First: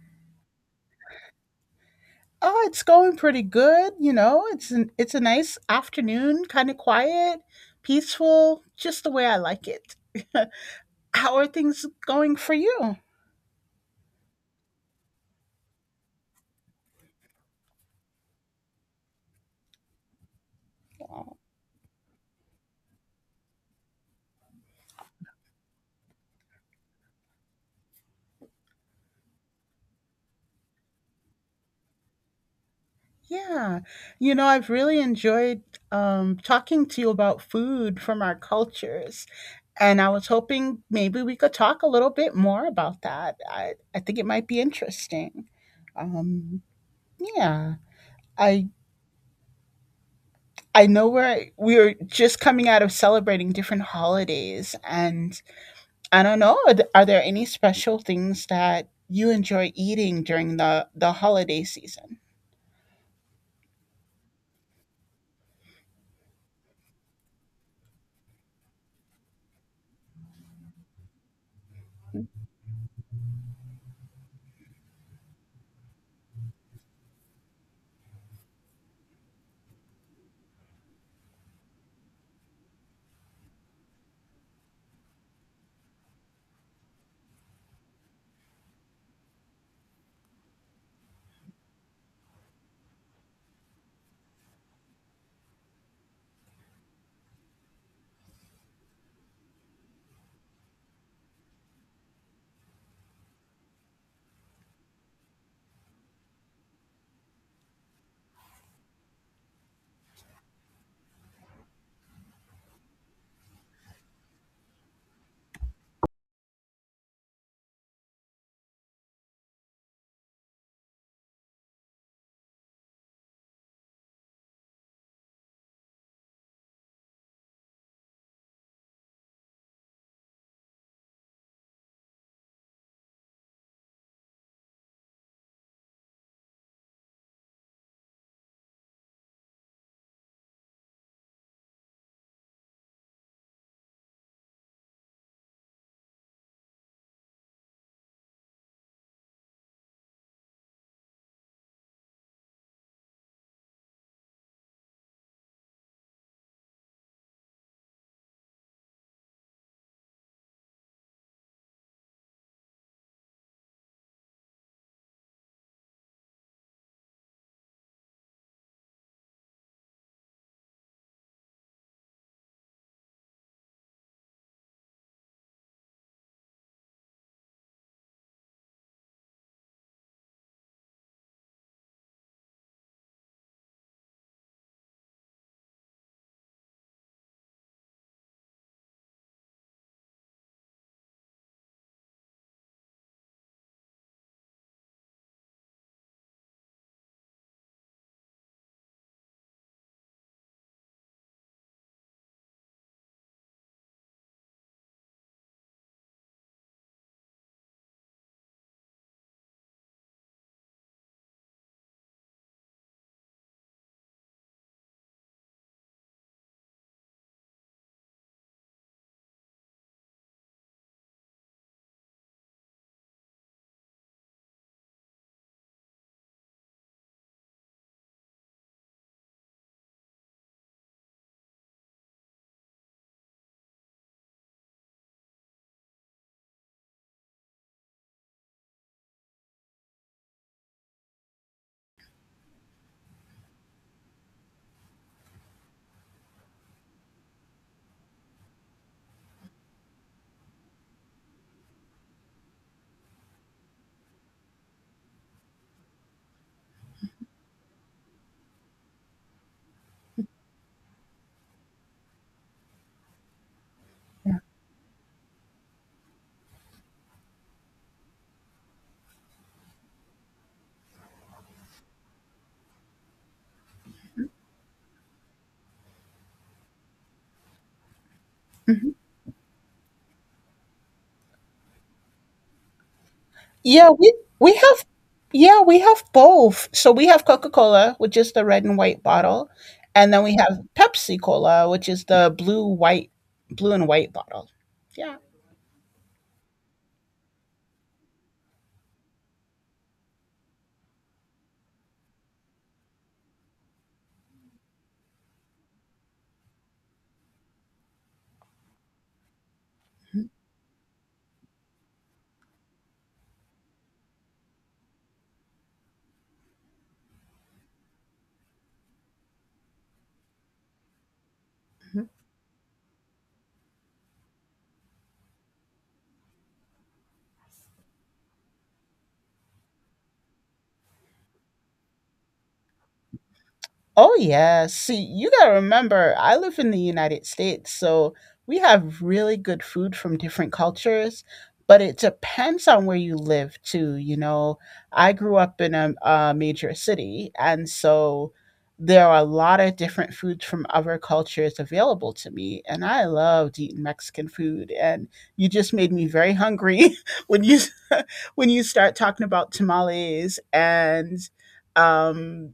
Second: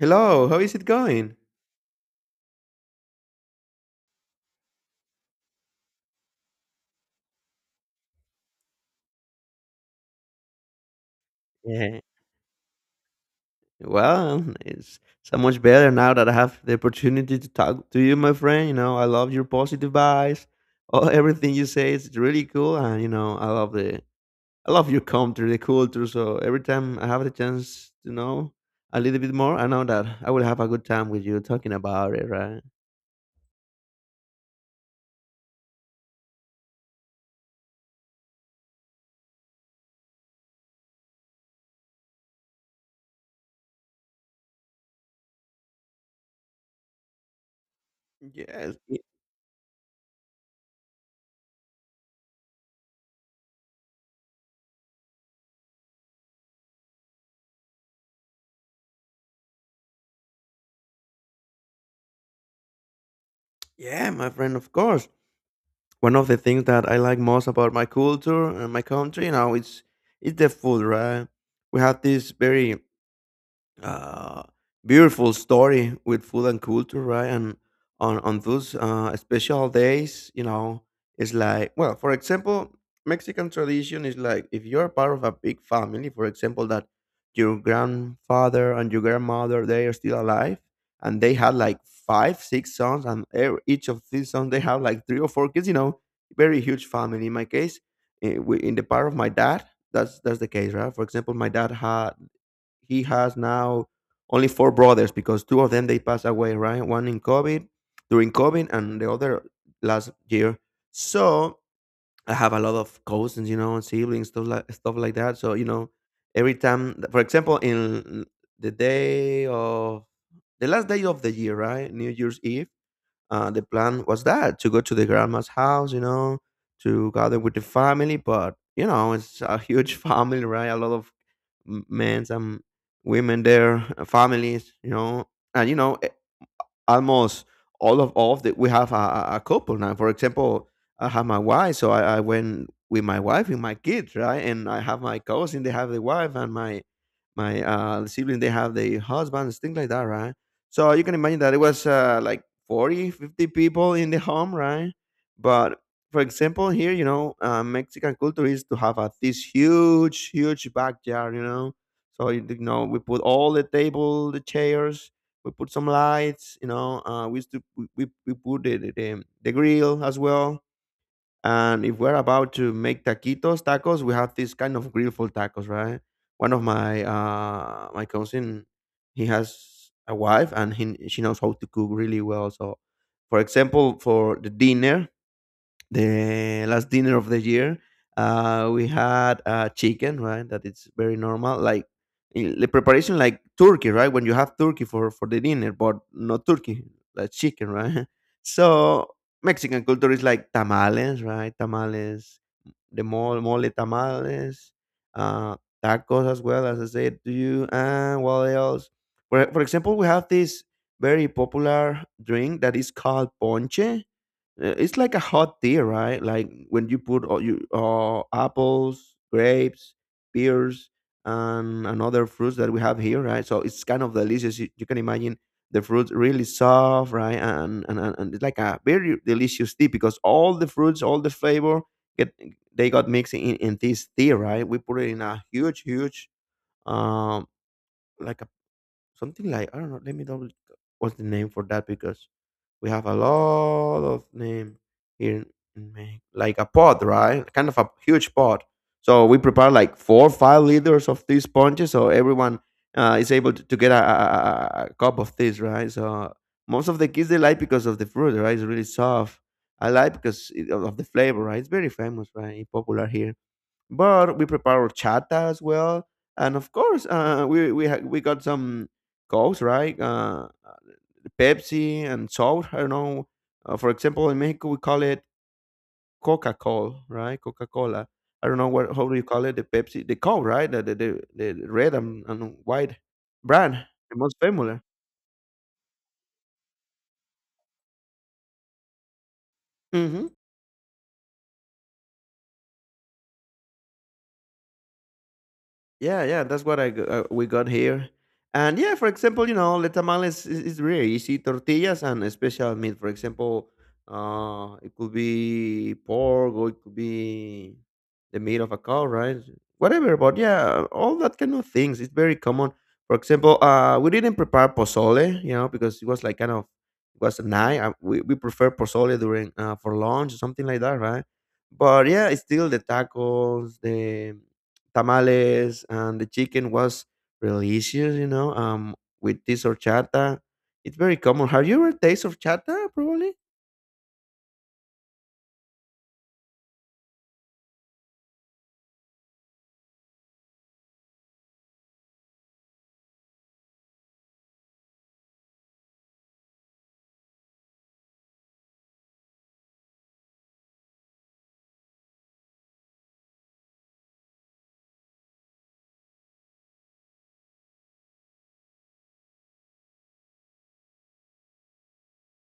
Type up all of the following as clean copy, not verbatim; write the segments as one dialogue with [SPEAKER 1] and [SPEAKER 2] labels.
[SPEAKER 1] Hello, how is it going?
[SPEAKER 2] Oh, it's going pretty good. You know, it's a nice afternoon, kind of quiet, peaceful, just the way I like it. How are things
[SPEAKER 1] Yeah,
[SPEAKER 2] going for you?
[SPEAKER 1] well, it's so much better now that I have the opportunity to talk to you, my friend. You know, I love your positive vibes. Oh, everything you say is really cool, and you know, I love I love your culture, the culture. So every time I have the chance to know a little bit more, I know that I will have a good time with you talking about it, right?
[SPEAKER 2] Yeah, you know, I've really enjoyed talking to you about food from our cultures, and I was hoping maybe we could talk a little bit more about that. I think it might be interesting. Um, yeah, I
[SPEAKER 1] Yes,
[SPEAKER 2] know we are just coming out of celebrating different holidays, and I don't know. Are there any special things that you enjoy eating during the holiday season?
[SPEAKER 1] yeah, my friend, of course. One of the things that I like most about my culture and my country, you know, it's the food, right? We have this very uh, beautiful story with food and culture, right? And on those special days, you know, it's like well, for example, Mexican tradition is like if you're part of a big family, for example, that your grandfather and your grandmother they are still alive, and they had like five, six sons, and each of these sons they have like three or four kids. You know, very huge family. In my case, in the part of my dad, that's the case, right? For example, my dad had he has now only four brothers because two of them they passed away, right? One in COVID, during COVID, and the other last year. So I have a lot of cousins, you know, and siblings, stuff like that. So you know, every time, for example, in the day of the last day of the year, right, New Year's Eve, the plan was that to go to the grandma's house, you know, to gather with the family. But you know, it's a huge family, right? A lot of men and women, their families, you know, and you know almost all of the we have a couple now. For example, I have my wife, so I went with my wife and my kids, right? And I have my cousin, they have the wife, and my sibling, they have the husbands, things like that, right? So you can imagine that it was like 40, 50 people in the home, right? But for example, here, you know, Mexican culture is to have this huge, huge backyard, you know. So, you know, we put all the table, the chairs, we put some lights you know we used to we put the grill as well, and if we're about to make taquitos tacos we have this kind of grill for tacos, right? One of my my cousin, he has a wife and he, she knows how to cook really well. So for example for the dinner, the last dinner of the year, we had chicken, right? That it's very normal, like in the preparation, like turkey, right? When you have turkey for the dinner, but not turkey, like chicken, right? So Mexican culture is like tamales, right? Tamales, mole tamales, uh, tacos as well as I said to you, and what else? For example, we have this very popular drink that is called ponche. It's like a hot tea, right? Like when you put all you apples, grapes, pears, and another fruits that we have here, right? So it's kind of delicious. You can imagine the fruits really soft, right? And it's like a very delicious tea because all the fruits, all the flavor get they got mixed in this tea, right? We put it in a huge, huge um like a something like I don't know. Let me double. What's the name for that? Because we have a lot of name here in Mexico, like a pod, right? Kind of a huge pod. So we prepare like 4 or 5 liters of these punches, so everyone is able to get a cup of this, right? So most of the kids they like because of the fruit, right? It's really soft. I like because of the flavor, right? It's very famous, right? Popular here. But we prepare horchata as well, and of course, we got some cows, right? Pepsi and salt. I don't know. For example, in Mexico we call it Coca-Cola, right? Coca-Cola. I don't know what how do you call it? The Pepsi, the Coke, right? The red and white brand,
[SPEAKER 2] Yeah,
[SPEAKER 1] the most
[SPEAKER 2] we
[SPEAKER 1] famous.
[SPEAKER 2] have yeah we have both. So we have Coca Cola, which is the red and white bottle, and then we
[SPEAKER 1] Hmm.
[SPEAKER 2] have Pepsi Cola, which is the blue and white bottle. Yeah.
[SPEAKER 1] Yeah, yeah, that's what we got here. And yeah, for example, you know, is really easy. Tortillas and a special meat. For example, it could be pork or it could be the meat of a cow, right? Whatever. But yeah, all that kind of things. It's very common. For example, we didn't prepare pozole, you know, because it was like kind of it was a night. We prefer pozole during for lunch or something like that, right? But yeah, it's still the tacos, the tamales, and the chicken was delicious, you know, with this horchata. It's very common. Have you ever tasted horchata, probably?
[SPEAKER 2] Oh yeah. See, you gotta remember, I live in the United States, so we have really good food from different cultures, but it depends on where you live too. You know, I grew up in a major city, and so there are a lot of different foods from other cultures available to me, and I loved eating Mexican food. And you just made me very hungry when you when you start talking about tamales and um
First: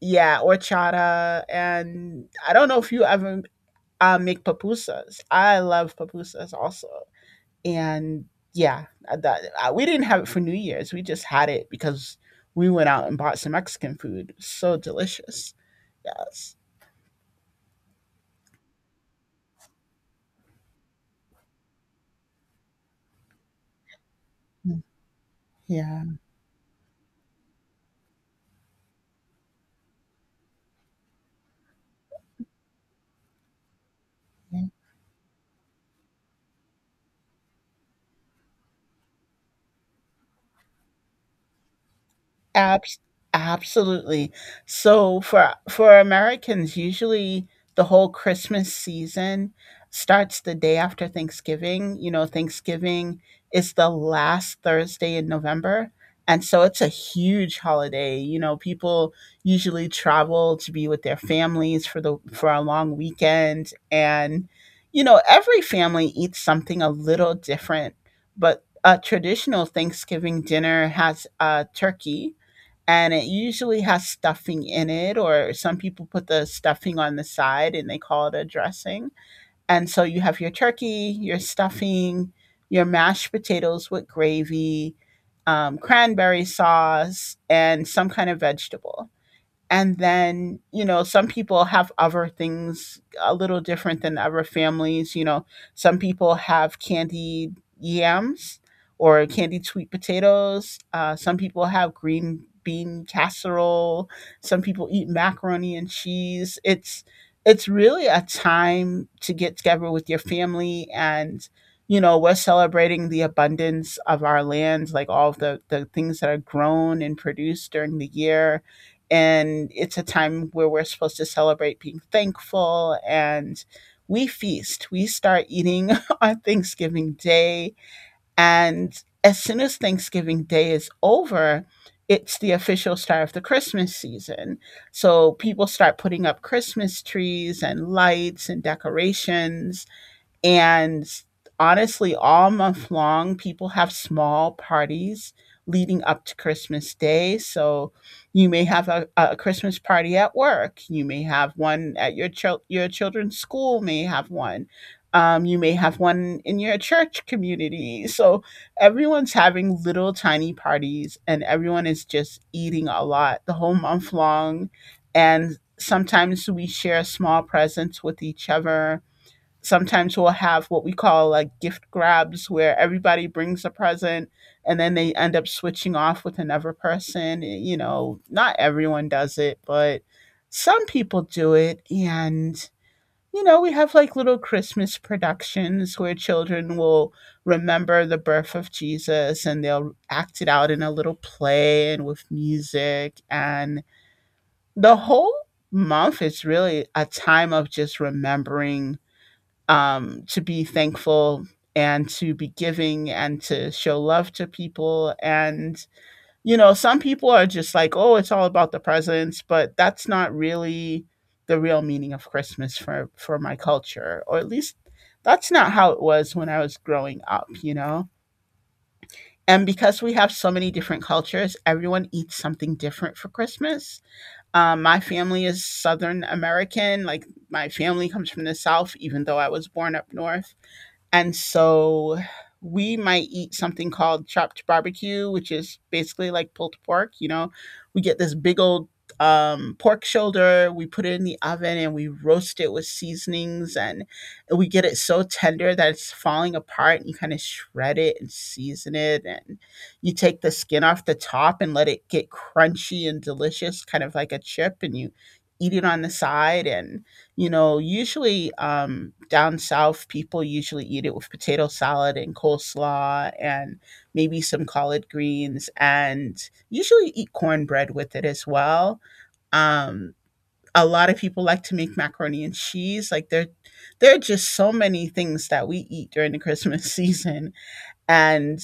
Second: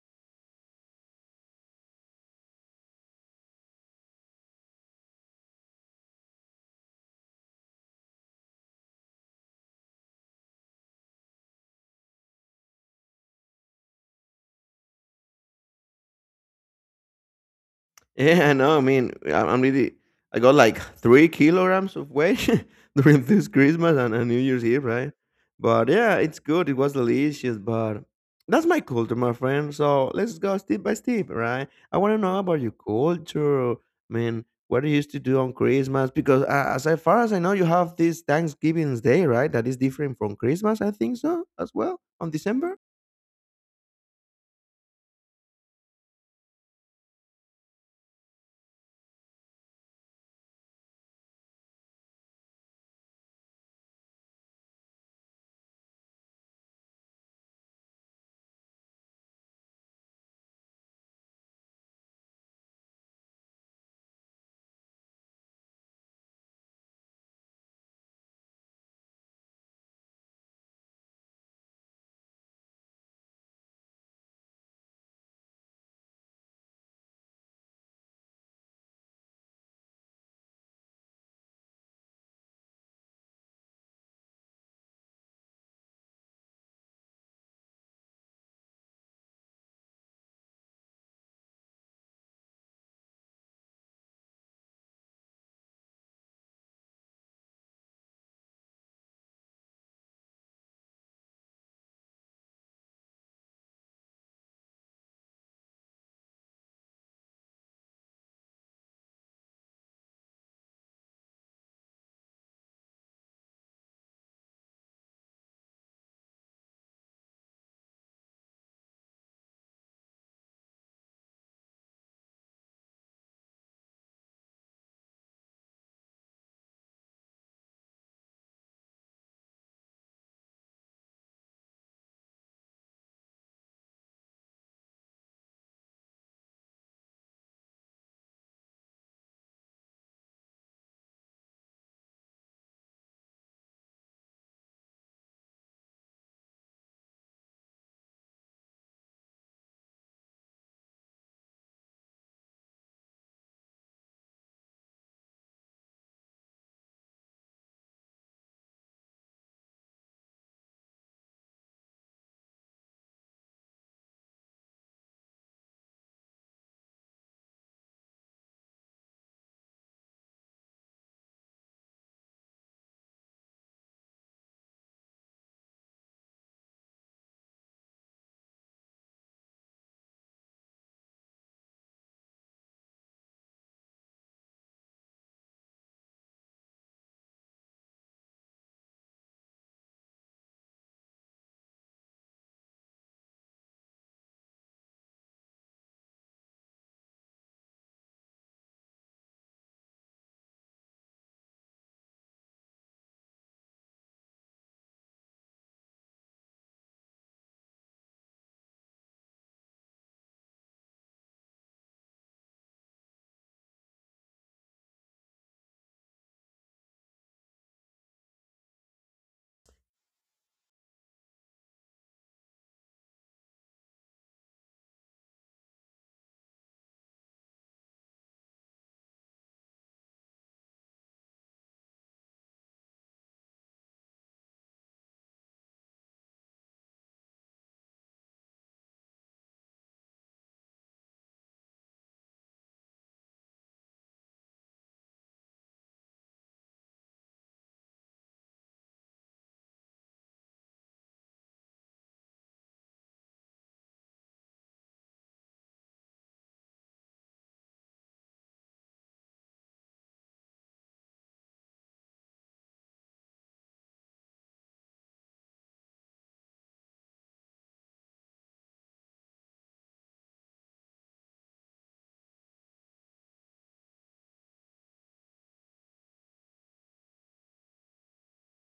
[SPEAKER 2] yeah, horchata, and I don't know if you ever make pupusas. I love pupusas also, and yeah, that we didn't have it for New Year's. We just had it because we went out and bought some Mexican food. So delicious. Yes.
[SPEAKER 1] Yeah, no, I mean, I'm really, I got like 3 kilograms of weight during this Christmas and New Year's Eve, right? But
[SPEAKER 2] Yeah.
[SPEAKER 1] yeah, it's good. It was delicious, but that's my culture, my friend. So let's go step by step, right? I want to know about your culture. I mean, what you used to do on Christmas, because far as I know, you have this Thanksgiving Day, right? That is different from Christmas, I think so, as well, on December.
[SPEAKER 2] Abs- Absolutely. So for Americans, usually the whole Christmas season starts the day after Thanksgiving. You know, Thanksgiving is the last Thursday in November. And so it's a huge holiday. You know, people usually travel to be with their families for the for a long weekend, and you know, every family eats something a little different, but a traditional Thanksgiving dinner has turkey, and it usually has stuffing in it, or some people put the stuffing on the side and they call it a dressing. And so you have your turkey, your stuffing, your mashed potatoes with gravy, cranberry sauce, and some kind of vegetable. And then, you know, some people have other things a little different than other families. You know, some people have candied yams or candied sweet potatoes. Some people have green bean casserole, some people eat macaroni and cheese. It's really a time to get together with your family, and you know, we're celebrating the abundance of our land, like all of the things that are grown and produced during the year. And it's a time where we're supposed to celebrate being thankful, and we feast. We start eating on Thanksgiving Day. And as soon as Thanksgiving Day is over, it's the official start of the Christmas season. So people start putting up Christmas trees and lights and decorations. And honestly, all month long, people have small parties leading up to Christmas Day. So you may have a Christmas party at work. You may have one at your your children's school. May have one. You may have one in your church community. So everyone's having little tiny parties, and everyone is just eating a lot the whole month long. And sometimes we share small presents with each other. Sometimes we'll have what we call like gift grabs, where everybody brings a present and then they end up switching off with another person. Eh, you know, not everyone does it, but some people do it. And you know, we have like little Christmas productions where children will remember the birth of Jesus, and they'll act it out in a little play and with music. And the whole month is really a time of just remembering, to be thankful and to be giving and to show love to people. And, you know, some people are just like, oh, it's all about the presents, but that's not really the real meaning of Christmas for my culture, or at least that's not how it was when I was growing up, you know? And because we have so many different cultures, everyone eats something different for Christmas. My family is Southern American. Like, my family comes from the South, even though I was born up north. And so we might eat something called chopped barbecue, which is basically like pulled pork. You know, we get this big old pork shoulder, we put it in the oven and we roast it with seasonings, and we get it so tender that it's falling apart. And you kind of shred it and season it, and you take the skin off the top and let it get crunchy and delicious, kind of like a chip, and you eat it on the side. And you know, usually down south, people usually eat it with potato salad and coleslaw and maybe some collard greens, and usually eat cornbread with it as well. Um, a lot of people like to make macaroni and cheese. Like there are just so many things that we eat during the Christmas season, and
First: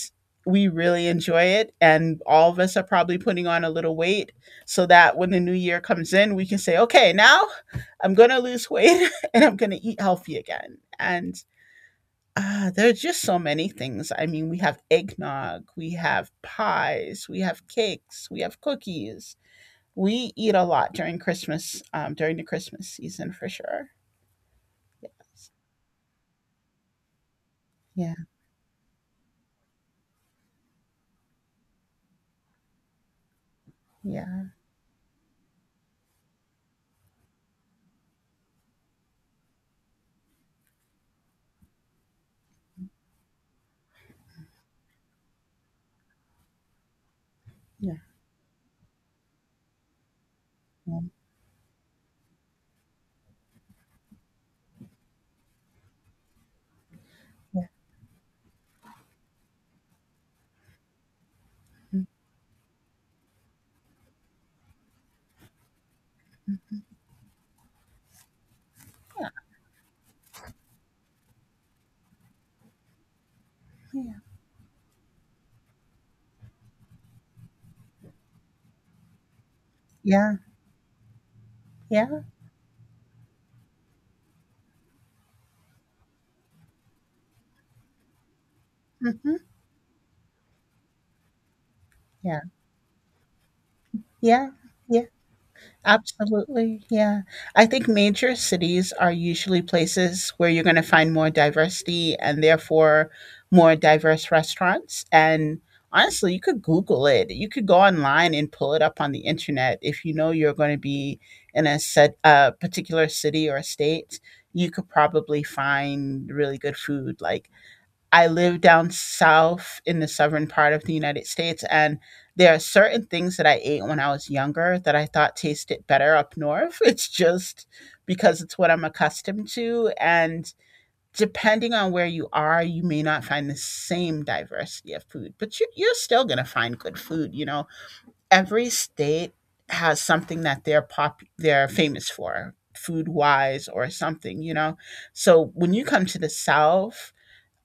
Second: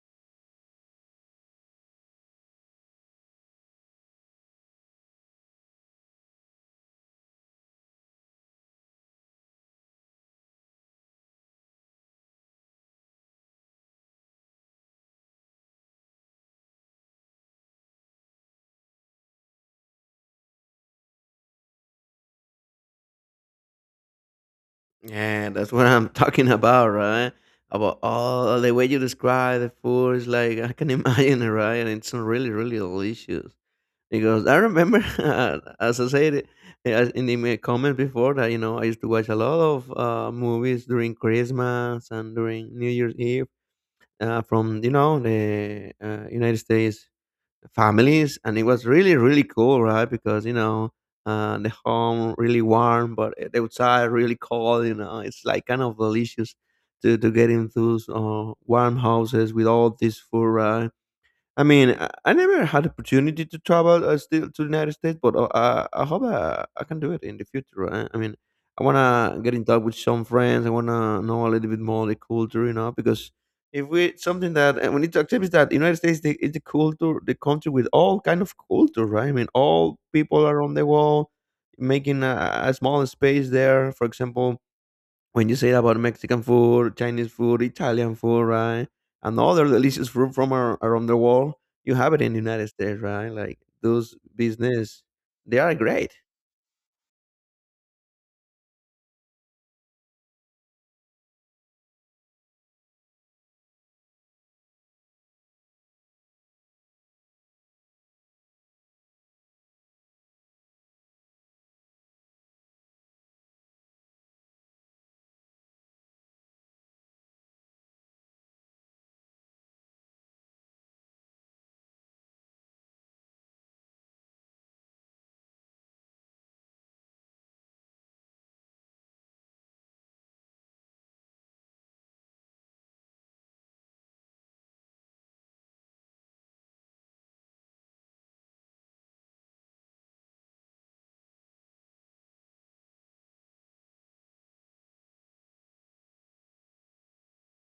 [SPEAKER 2] we really enjoy it. And all of us are probably putting on a little weight so that when the new year comes in, we can say, okay, now I'm going to lose weight and I'm going to eat healthy again. And there are just so many things. I mean, we have eggnog, we have pies, we have cakes, we have cookies. We eat a lot during Christmas, during the Christmas season for sure. Yes.
[SPEAKER 1] Yeah, that's what I'm talking about, right? About
[SPEAKER 2] Yeah.
[SPEAKER 1] all the way you describe the food is like I can imagine it, right? And it's really, really delicious. Because
[SPEAKER 2] Yeah.
[SPEAKER 1] I remember, as I said it, as in the my comment before, that you know I used to watch a lot of movies during Christmas and during New Year's Eve, from you know the United States families, and it was really really cool, right? Because you know
[SPEAKER 2] Yeah.
[SPEAKER 1] the home really warm, but the outside really cold. You know, it's like kind of delicious to get
[SPEAKER 2] Yeah.
[SPEAKER 1] into those warm houses with all this food, right? I mean,
[SPEAKER 2] Mm-hmm.
[SPEAKER 1] I never had opportunity to travel still to the United States, but I hope I can do it in the future. I mean, I wanna get in touch with some friends. I wanna know a little bit more the culture, you know, because if we
[SPEAKER 2] Yeah.
[SPEAKER 1] something that and we need to accept is that United States is the culture, the country with all kind of culture, right? I mean, all
[SPEAKER 2] Yeah.
[SPEAKER 1] people around the world
[SPEAKER 2] Yeah.
[SPEAKER 1] making a small space there. For example, when you say about Mexican food, Chinese food, Italian food, right,
[SPEAKER 2] Mm-hmm.
[SPEAKER 1] and other delicious food from around the world, you have it in the
[SPEAKER 2] Yeah. Hmm.
[SPEAKER 1] United States, right? Like those
[SPEAKER 2] Yeah, yeah,
[SPEAKER 1] business, they are great.
[SPEAKER 2] absolutely, yeah. I think major cities are usually places where you're gonna find more diversity, and therefore more diverse restaurants. And honestly, you could Google it. You could go online and pull it up on the internet if you know you're gonna be in a particular city or state, you could probably find really good food. Like, I live down south in the southern part of the United States, and there are certain things that I ate when I was younger that I thought tasted better up north. It's just because it's what I'm accustomed to. And depending on where you are, you may not find the same diversity of food, but you're still going to find good food. You know, every state has something that they're famous for food wise or something, you know. So when you come to the south,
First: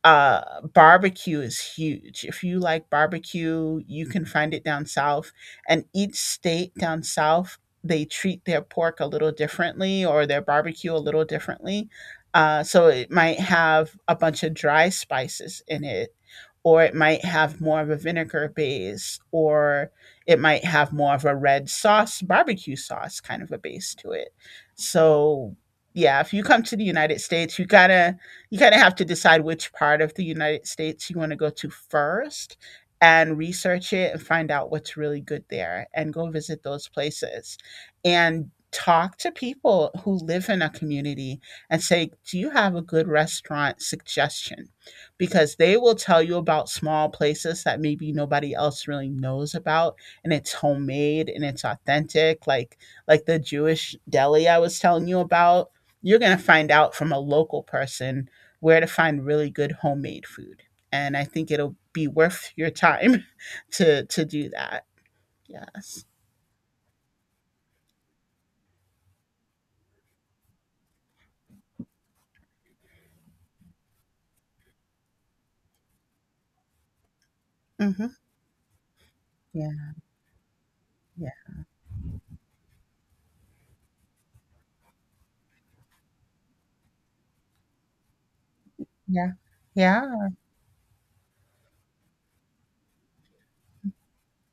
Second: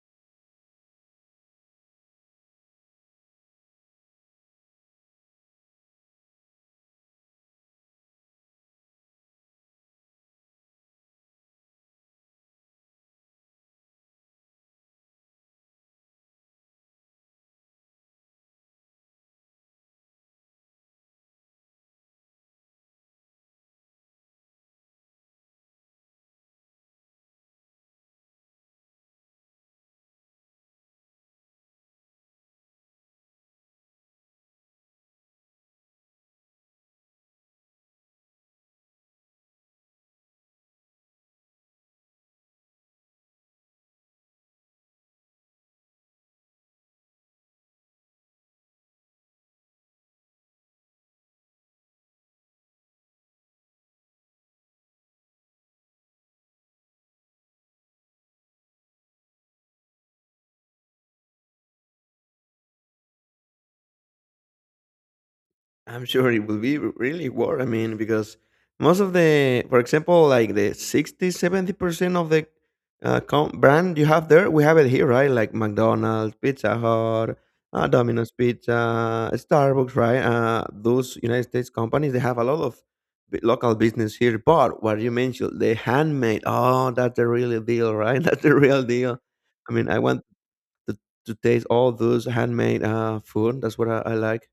[SPEAKER 2] barbecue is huge. If you like barbecue, you can find it down south. And each state down south, they treat their pork a little differently or their barbecue a little differently. So it might have a bunch of dry spices in it, or it might have more of a vinegar base, or it might have more of a red sauce, barbecue sauce kind of a base to it. So, yeah, if you come to the United States, you gotta you kind of have to decide which part of the United States you want to go to first, and research it and find out what's really good there, and go visit those places and talk to people who live in a community and say, do you have a good restaurant suggestion? Because they will tell you about small places that maybe nobody else really knows about, and it's homemade and it's authentic, like the Jewish deli I was telling you about. You're going to find out from a local person where to find really good homemade food. And I think it'll be worth your time to do that. Yes.
[SPEAKER 1] I'm sure it will be really war. I mean, because most of the, for example, like the 60, 70% of the brand you have there, we have it here, right? Like McDonald's, Pizza Hut,
[SPEAKER 2] Hmm.
[SPEAKER 1] Domino's Pizza,
[SPEAKER 2] Yeah.
[SPEAKER 1] Starbucks, right? Those
[SPEAKER 2] Yeah.
[SPEAKER 1] United States companies, they have a lot of local business here. But what you mentioned, the handmade, oh, that's the real deal, right? That's the real deal.
[SPEAKER 2] Yeah.
[SPEAKER 1] I mean, I want
[SPEAKER 2] Yeah.
[SPEAKER 1] to, to taste all those handmade food. That's what I like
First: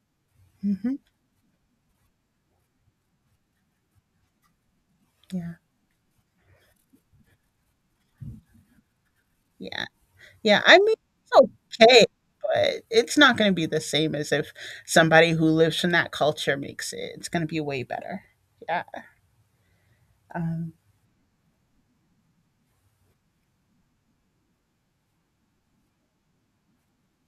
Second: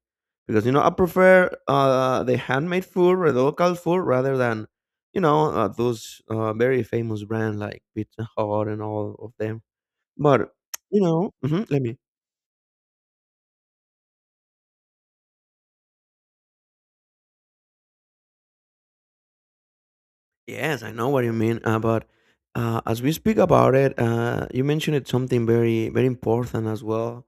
[SPEAKER 1] because you know I
[SPEAKER 2] Hmm.
[SPEAKER 1] prefer the handmade food or the local food rather than you know
[SPEAKER 2] Yeah.
[SPEAKER 1] those very famous brands like Pizza Hut and all of them.
[SPEAKER 2] Yeah.
[SPEAKER 1] But
[SPEAKER 2] Yeah. I mean,
[SPEAKER 1] you know,
[SPEAKER 2] it's
[SPEAKER 1] let me.
[SPEAKER 2] okay, but it's not going to be the same as if somebody who lives in that culture makes it. It's going to be way better. Yeah. Um,
[SPEAKER 1] Yes, I know what you mean. But as we speak about it, you mentioned it something very very important as well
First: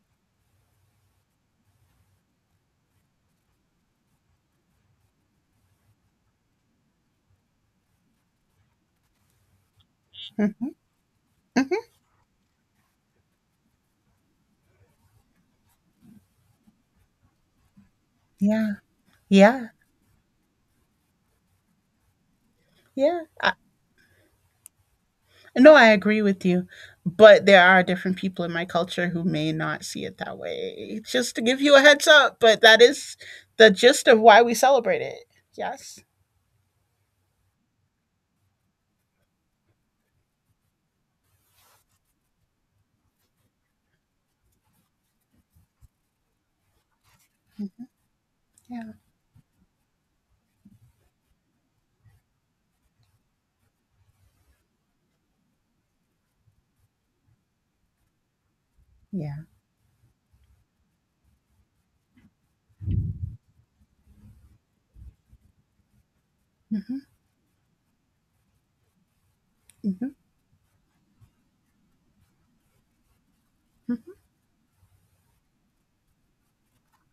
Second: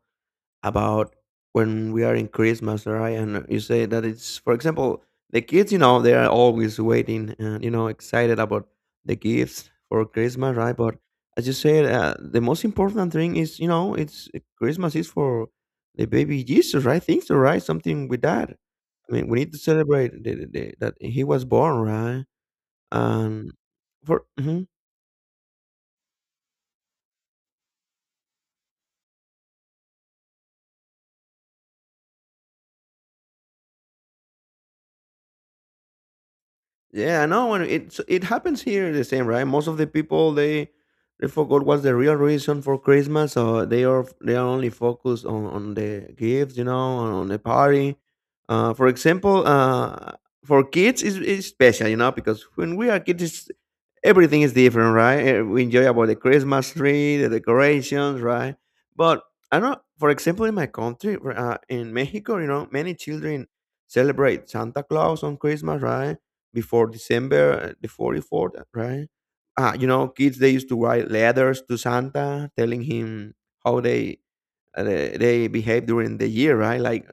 [SPEAKER 1] about when we are in Christmas, right? And you say that it's, for example, the kids, you know, they are always waiting and, you know, excited about the gifts for Christmas,
[SPEAKER 2] mhm,
[SPEAKER 1] right? But as you said,
[SPEAKER 2] mhm.
[SPEAKER 1] the most important thing is, you know, it's Christmas is for the baby Jesus, right? Things, so, right? Something with that.
[SPEAKER 2] Yeah.
[SPEAKER 1] I mean, we need to
[SPEAKER 2] Yeah.
[SPEAKER 1] celebrate that he was born, right?
[SPEAKER 2] Yeah.
[SPEAKER 1] And for mhm.
[SPEAKER 2] No, I agree with you. But there are different people in my culture who may not see it that way. Just to give you a heads up, but that is the gist of why we celebrate it. Yes.
[SPEAKER 1] Yeah, I know, and it's it happens here the same, right? Most of the people they forgot what's the real reason for Christmas, so they are only focused on the gifts, you know, on the party. For
[SPEAKER 2] Yeah.
[SPEAKER 1] example, for kids is special, you know, because when we are kids, it's, everything is different, right? We enjoy about the Christmas tree, the decorations, right? But
[SPEAKER 2] Yeah.
[SPEAKER 1] I know, for example, in my country, in Mexico, you know, many children celebrate Santa Claus on Christmas, right? Before
[SPEAKER 2] Hmm.
[SPEAKER 1] December the 44th, right? You know,
[SPEAKER 2] Hmm.
[SPEAKER 1] kids they used to write letters to Santa telling him how they behave during the year, right? Like,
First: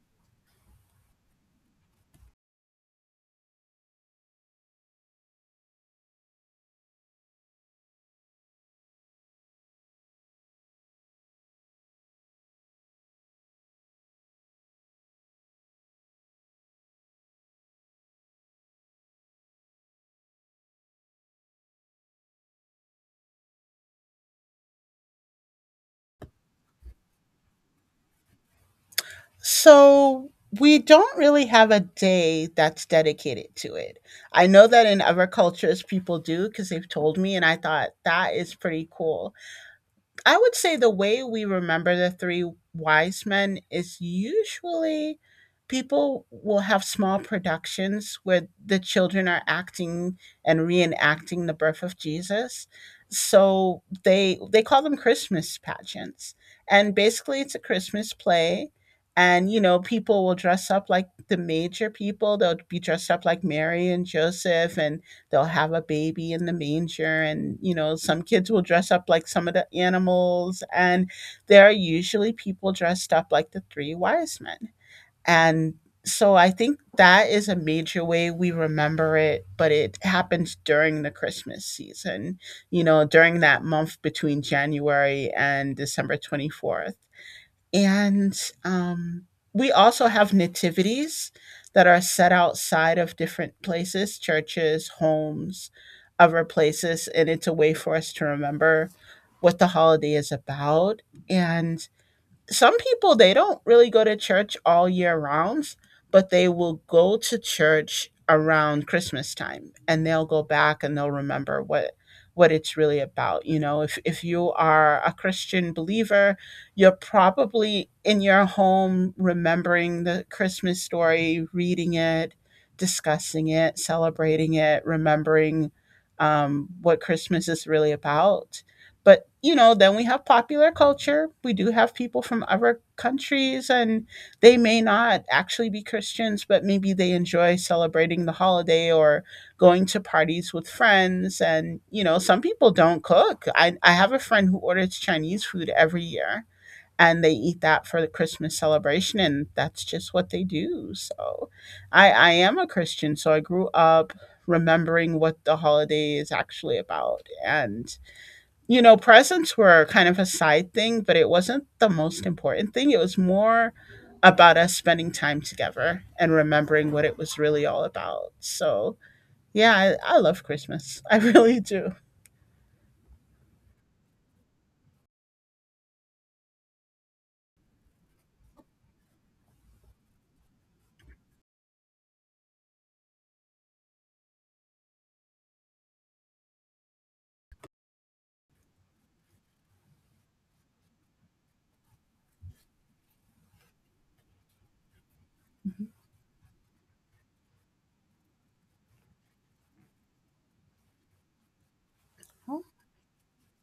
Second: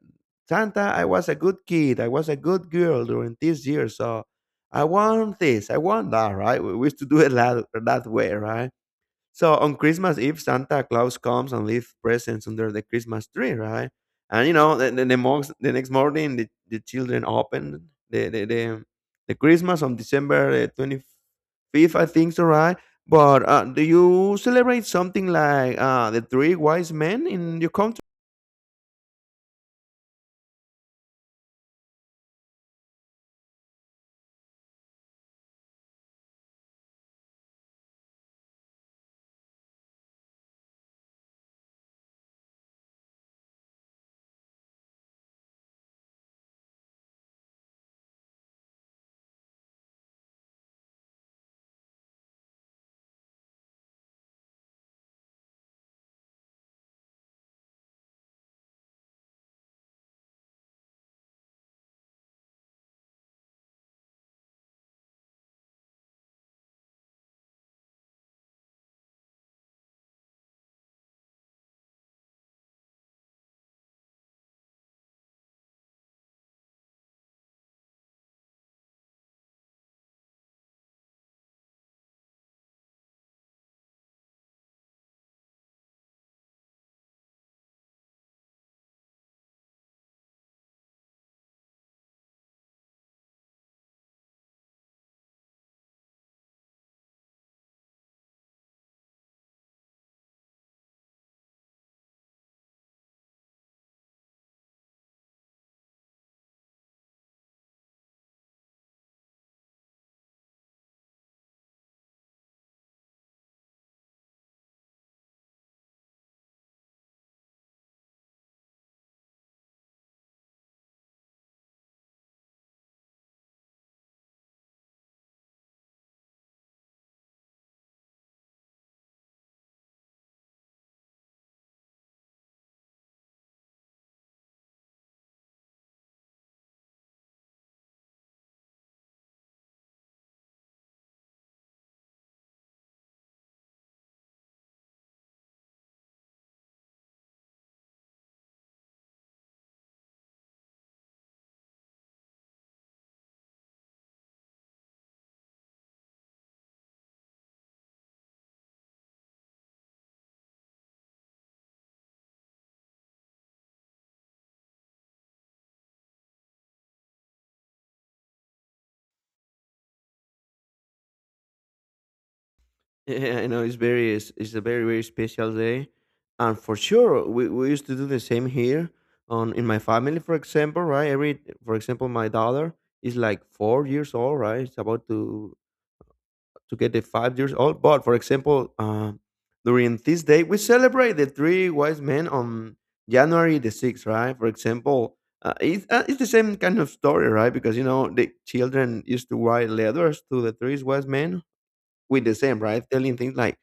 [SPEAKER 1] Santa, I was a good kid, I was a good girl during this year, so I want this, I want that, right? We used to do it that way, right? So on Christmas Eve, Santa Claus comes and leaves presents under the Christmas tree, right? And you know, the next morning, the children open the the, the the Christmas on December 25th, I think, so right. But do you celebrate something like the three wise men in your country?
[SPEAKER 2] So we don't really have a day that's dedicated to it. I know that in other cultures people do because they've told me, and I thought that is pretty cool. I would say the way we remember the three wise men is usually people will have small productions where the children are acting and reenacting the birth of Jesus. So they call them Christmas pageants. And basically it's a Christmas play, and you know people will dress up like the major people. They'll be dressed up like Mary and Joseph, and they'll have a baby in the manger, and you know some kids will dress up like some of the animals, and there are usually people dressed up like the three wise men. And so I think that is a major way we remember it, but it happens during the christmas season, you know, during that month between january and december 24th. And um, we also have nativities that are set outside of different places, churches, homes, other places. And it's a way for us to remember what the holiday is about. And some people, they don't really go to church all year round, but they will go to church around Christmas time, and they'll go back and they'll remember what it's really about. You know, if you are a Christian believer, you're probably in your home remembering the Christmas story, reading it, discussing it, celebrating it, remembering what Christmas is really about. But, you know, then we have popular culture. We do have people from other countries, and they may not actually be Christians, but maybe they enjoy celebrating the holiday or going to parties with friends. And, you know, some people don't cook. I have a friend who orders Chinese food every year. And they eat that for the Christmas celebration, and that's just what they do. So, I am a Christian, so I grew up remembering what the holiday is actually about. And you know, presents were kind of a side thing, but it wasn't the most important thing. It was more about us spending time together and remembering what it was really all about. So, yeah, I love Christmas. I really do.
[SPEAKER 1] Yeah, I know it's a very very special day, and for sure we used to do the same here on in my family. For example, right? Every for example, my daughter is like 4 years old, right? It's about to get the 5 years old. But for example, during this day we celebrate the three wise men on January the sixth, right? For example, it's the same kind of story, right? Because you know the children used to write letters to the three wise men with the same, right? Telling things like,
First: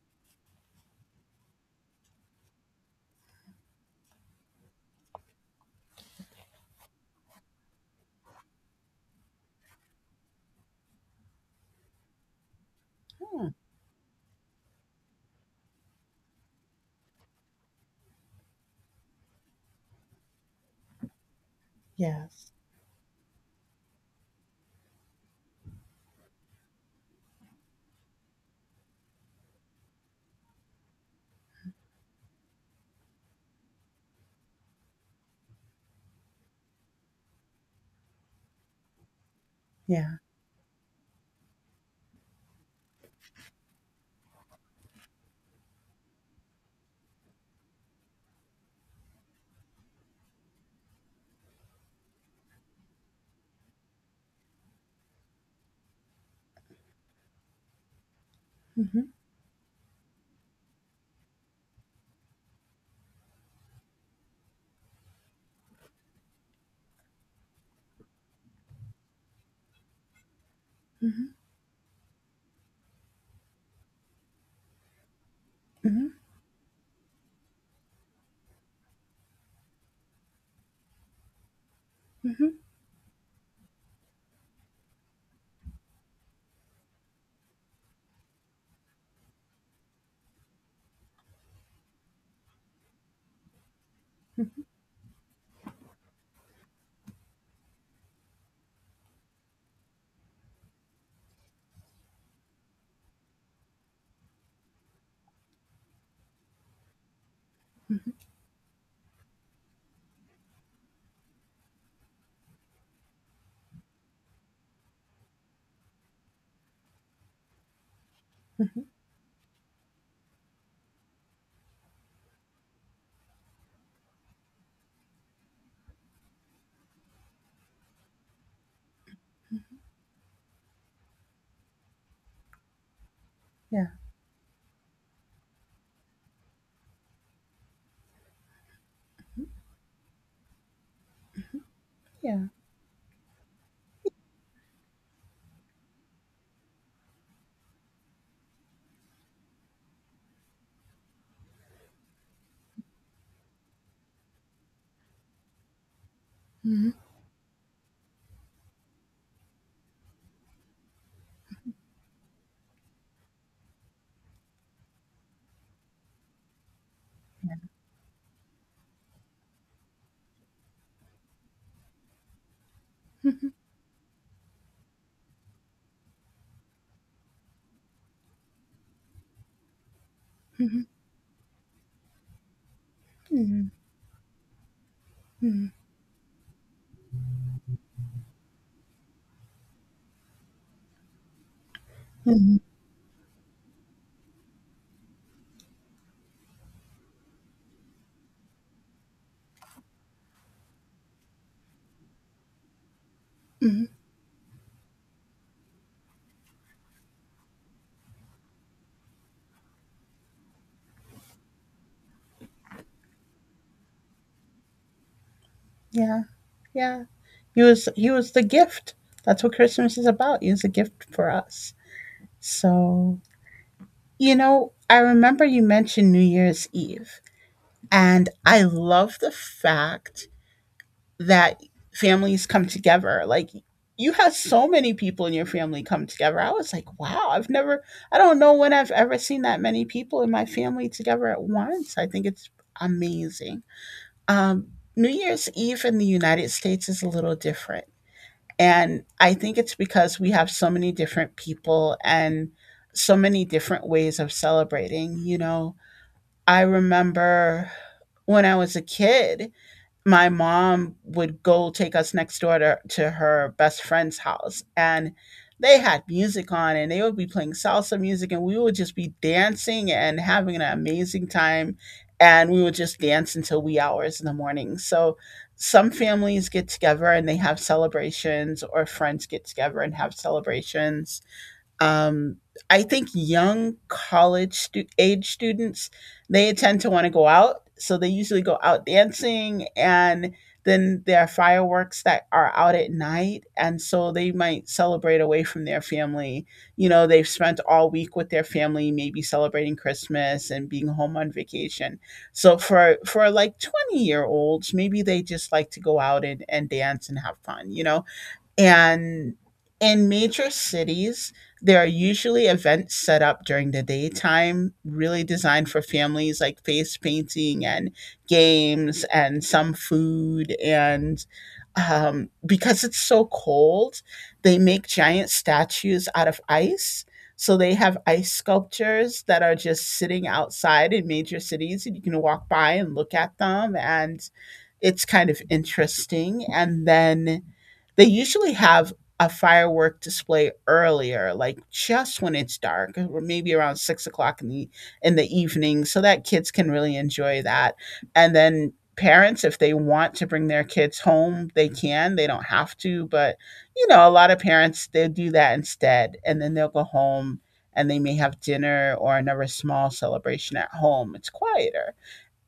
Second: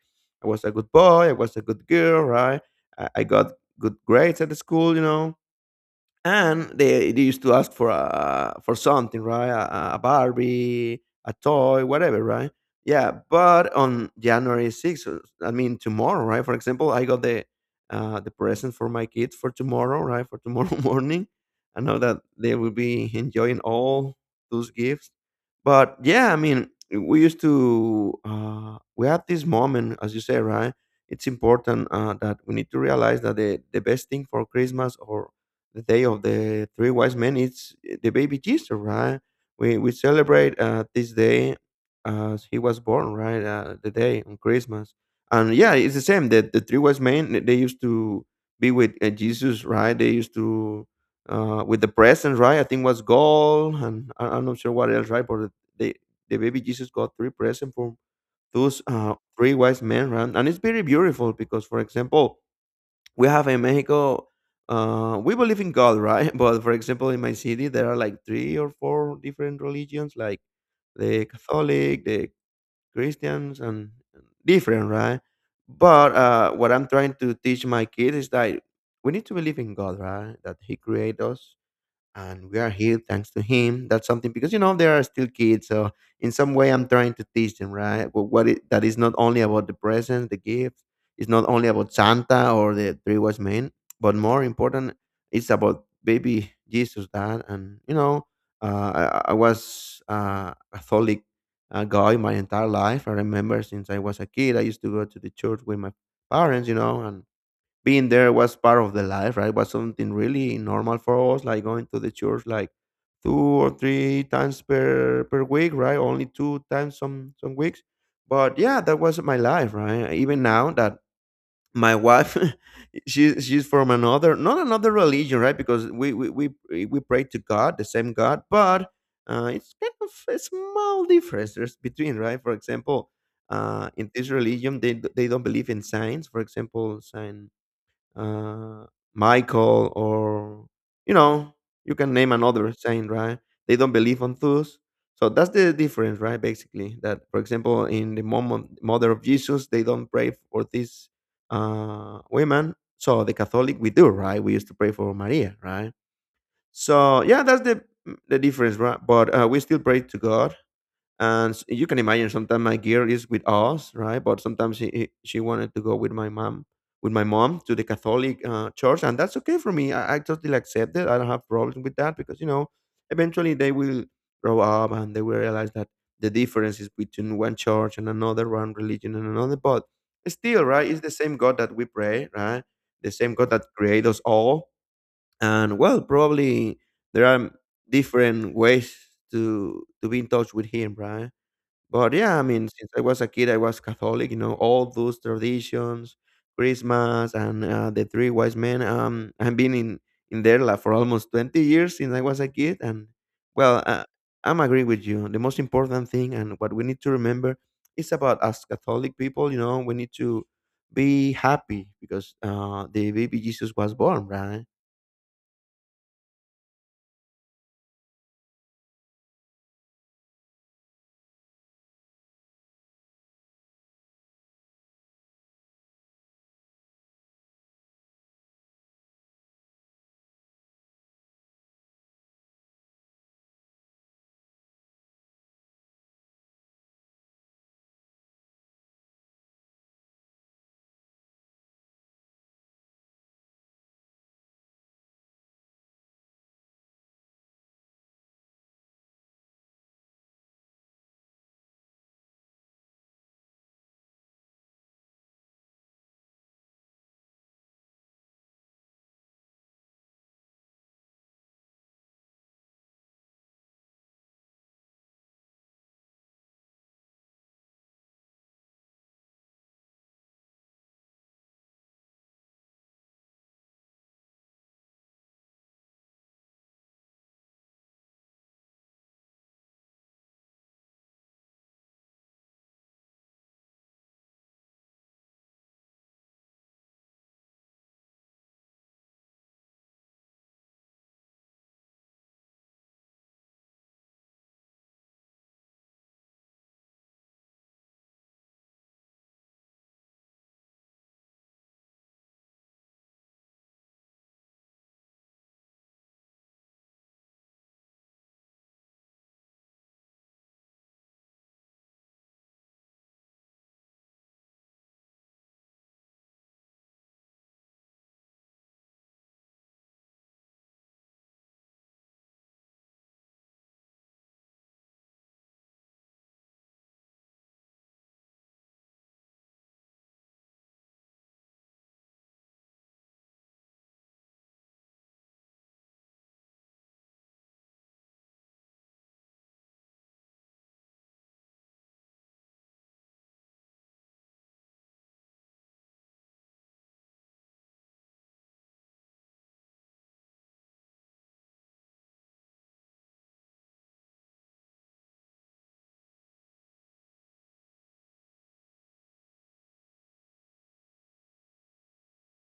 [SPEAKER 1] I was a good boy, I was a good girl, right? I got good grades at the school, you know, and they used to ask for a for something right? A barbie, a toy, whatever, right? Yeah,
[SPEAKER 2] Oh,
[SPEAKER 1] but on January 6th, I mean tomorrow, right? For example, I got the present for my kids for tomorrow, right? For tomorrow morning I know that
[SPEAKER 2] yes.
[SPEAKER 1] they will be enjoying all those gifts. But yeah, I mean, we used to we had this moment as you say, right? It's important that we need to realize that the best thing for Christmas or the day of the three wise men, it's the baby Jesus, right? We
[SPEAKER 2] Yeah.
[SPEAKER 1] celebrate this day as he was born, right? The day on Christmas. And yeah, it's the same that the three wise men they used to be with Jesus, right? They used to with the presents, right? I think was gold and I'm not sure what else, right? But the the baby Jesus got three presents from those
[SPEAKER 2] hmm
[SPEAKER 1] three wise men, right? And it's very beautiful because for example we have in Mexico, we believe in God, right? But for example, in my city, there are like three or four different religions, like the
[SPEAKER 2] hmm
[SPEAKER 1] Catholic, the Christians, and different, right?
[SPEAKER 2] hmm
[SPEAKER 1] But what I'm trying to teach my kids is that we need to believe in God, right? That He created us and we
[SPEAKER 2] hmm
[SPEAKER 1] are here thanks to Him. That's something because you know they are still kids, so in some way I'm trying to teach them, right. But that is not only about the presents, the gifts. It's not only about Santa or the three wise men, but more important, it's about baby Jesus, Dad. And you know, I was a Catholic guy my entire life. I remember since I was a kid, I used to go to the church with my parents, you know, and being there was part of the life, right? Was something really normal for us, like going to the church like two or three times per week, right? Only two times some weeks. But yeah, that was my life, right? Even now that my wife she's from another not another religion, right? Because we pray to God, the same God, but it's kind of a small difference there's between, right? For example,
[SPEAKER 2] Yeah.
[SPEAKER 1] in this religion, they don't believe in signs. For example, sign uh, Michael, or you know, you can name
[SPEAKER 2] Yeah.
[SPEAKER 1] another saint, right? They don't believe on those. So that's the difference, right? Basically, that for example, in mother of Jesus, they don't pray for these women. So the Catholic, we do, right? We used to pray for Maria, right? So yeah, that's the difference, right? But we still pray to God and you can imagine sometimes my girl is with us, right? But sometimes she wanted to go with my mom to the Catholic church, and that's okay for me. I totally accept it. I don't have problems with that because you know eventually they will grow up and they will realize that the difference is between one church and another, one religion and another, but still, right, it's the same God that we pray, right? The same God that created us all. And well, probably there are different ways to be in touch with Him, right? But yeah, I
[SPEAKER 2] hmm
[SPEAKER 1] mean, since I was a kid, I was Catholic. You know, all those traditions, Christmas, and the Three Wise Men. I've been in there like, for almost 20 years since I was a kid, and well, I'm agree with you. The most important thing and what we need to remember is about us Catholic people. You know, we need to be happy because the baby Jesus was born, right?
[SPEAKER 2] Yeah. Yeah. He was the gift. That's what Christmas is about. He was a gift for us. So you know, I remember you mentioned New Year's Eve. And I love the fact that families come together. Like, you had so many people in your family come together. I was like, wow, I've never, I don't know when I've ever seen that many people in my family together at once. I think it's amazing. Um, New Year's Eve in the United States is a little different. And I think it's because we have so many different people and so many different ways of celebrating. You know, I remember when I was a kid, my mom would go take us next door to her best friend's house, and they had music on, and they would be playing salsa music, and we would just be dancing and having an amazing time, and we would just dance until wee hours in the morning. So some families get together and they have celebrations, or friends get together and have celebrations. um, I think young college stu- age students, they tend to want to go out, so they usually go out dancing, and then there are fireworks that are out at night, and so they might celebrate away from their family. You know, they've spent all week with their family, maybe celebrating Christmas and being home on vacation. So for like 20 year olds, maybe they just like to go out and dance and have fun. You know, and in major cities, there are usually events set up during the daytime, really designed for families, like face painting and games and some food. And because it's so cold, they make giant statues out of ice. So they have ice sculptures that are just sitting outside in major cities, and you can walk by and look at them. And it's kind of interesting. And then they usually have a firework display earlier, like just when it's dark, or maybe around 6 o'clock in the evening, so that kids can really enjoy that. And then parents, if they want to bring their kids home, they can. They don't have to, but you know, a lot of parents, they'll do that instead, and then they'll go home and they may have dinner or another small celebration at home. It's quieter.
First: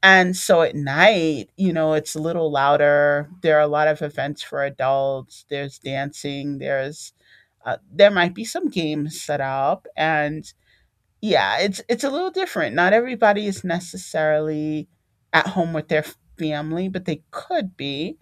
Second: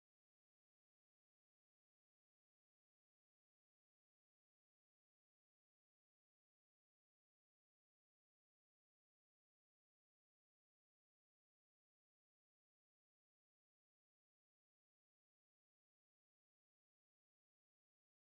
[SPEAKER 2] And so at night, you know, it's a little louder. There are a lot of events for adults. There's dancing. There's there might be some games set up, and yeah, it's a little different. Not everybody is necessarily at home with their family, but they could be.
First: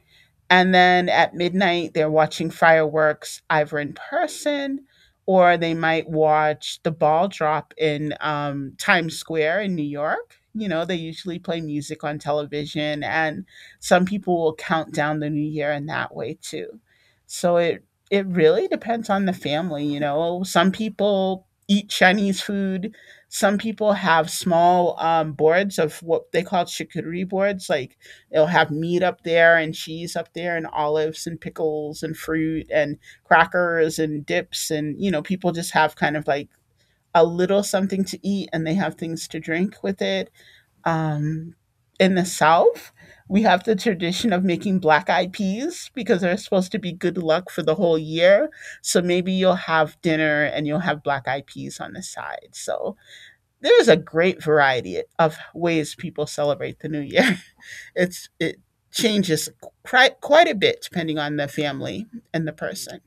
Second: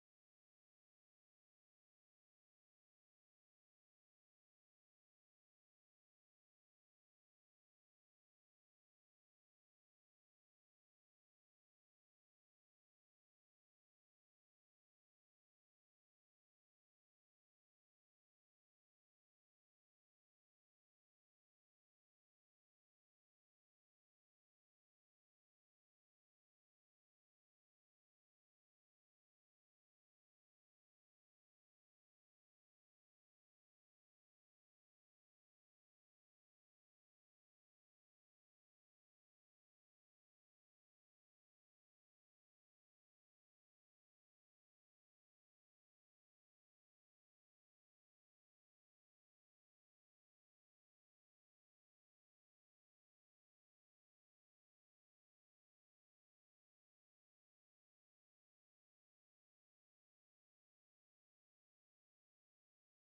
[SPEAKER 2] And then at midnight, they're watching fireworks either in person, or they might watch the ball drop in Times Square in New York. You know, they usually play music on television, and some people will count down the new year in that way too. So it really depends on the family. You know, some people eat Chinese food. Some people have small boards of what they call charcuterie boards, like, they'll have meat up there and cheese up there and olives and pickles and fruit and crackers and dips, and you know people just have kind of like a little something to eat, and they have things to drink with it. Um, in the South, we have the tradition of making black eyed peas because they're supposed to be good luck for the whole year. So maybe you'll have dinner and you'll have black eyed peas on the side. So there's a great variety of ways people celebrate the new year. It changes quite a bit depending on the family and the person.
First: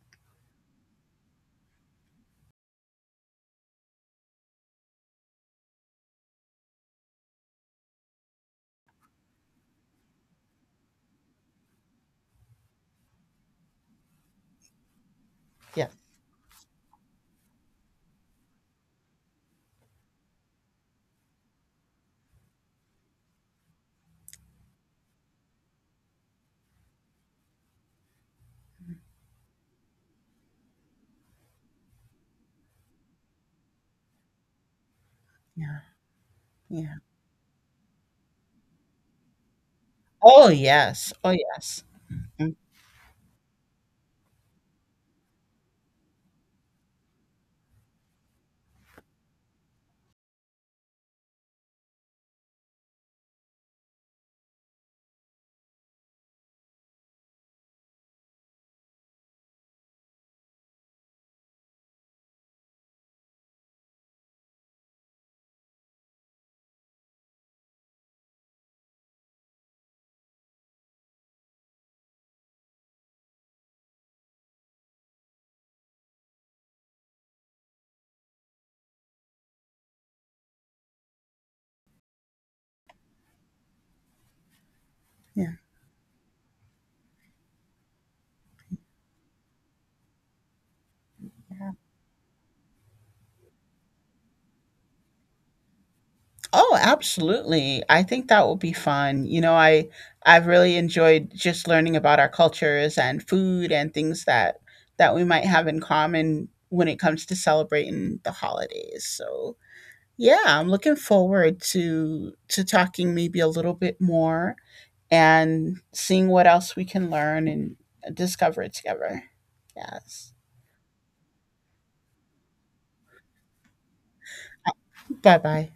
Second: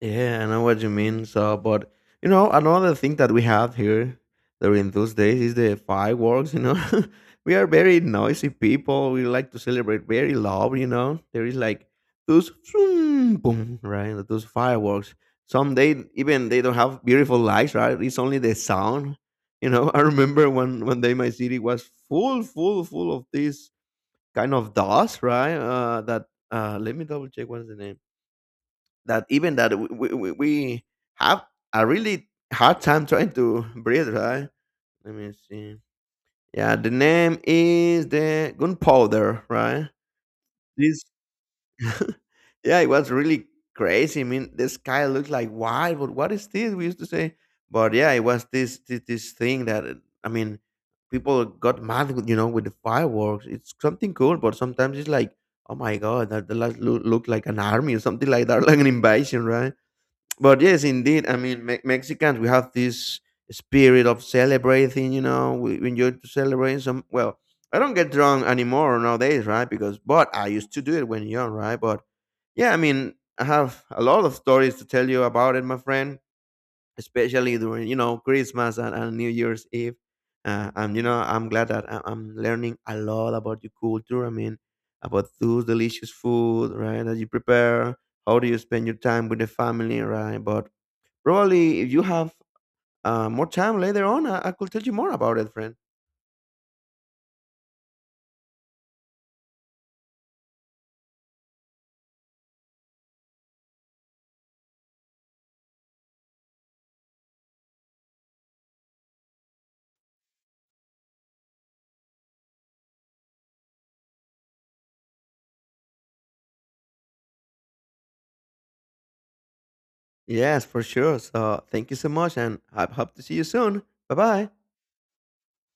[SPEAKER 1] Yeah, I know what you mean. So, but you know, another thing that we have here during those days is the fireworks. You know, we are very noisy people. We like to celebrate very loud. You know, there is like those boom, boom, right? Like, those fireworks. Some
[SPEAKER 2] Yeah.
[SPEAKER 1] they even they don't have beautiful lights, right? It's only the sound. You know, I remember one day my city was full, full, full of this kind of dust, right? That let me double check what's the name that even that we have a really hard time trying to breathe, right? Let me see.
[SPEAKER 2] Yeah,
[SPEAKER 1] Yeah, the
[SPEAKER 2] yeah.
[SPEAKER 1] name is the gunpowder, right?
[SPEAKER 2] Oh,
[SPEAKER 1] This,
[SPEAKER 2] yes. Oh, yes. Mm,
[SPEAKER 1] yeah, it was really crazy. I mean, the sky looked like why? But what is this? We used to say, but yeah, it was this thing that I mean, people got mad, with, you know, with the fireworks. It's something cool, but sometimes it's like, oh my God, that the look like an army or something like that, like an invasion, right? But yes, indeed. I mean, Mexicans, we have this spirit of celebrating. You know, we enjoy to celebrate. Some Well, I don't get drunk anymore nowadays, right? Because but I used to do it when young, right? But yeah, I mean, I have a lot of stories to tell you about it, my friend. Especially during you know Christmas and New Year's Eve. And you know, I'm glad that I'm learning a lot about your culture. I mean, about
[SPEAKER 2] yeah.
[SPEAKER 1] those delicious food, right? That you prepare. How do you spend your time with the family, right? But probably if you have more time later on, I could tell you more about it, friend.
[SPEAKER 2] Oh, absolutely. I think that will be fun. You know, I I've really enjoyed just learning about our cultures and food and things that that we might have in common when it comes to celebrating the holidays. So, yeah, I'm looking forward to talking maybe a little bit more and seeing what else we can learn and discover it together. Yes.
[SPEAKER 1] Yes, for sure. So thank you so much and I hope to see you soon. Bye bye.
[SPEAKER 2] Bye bye.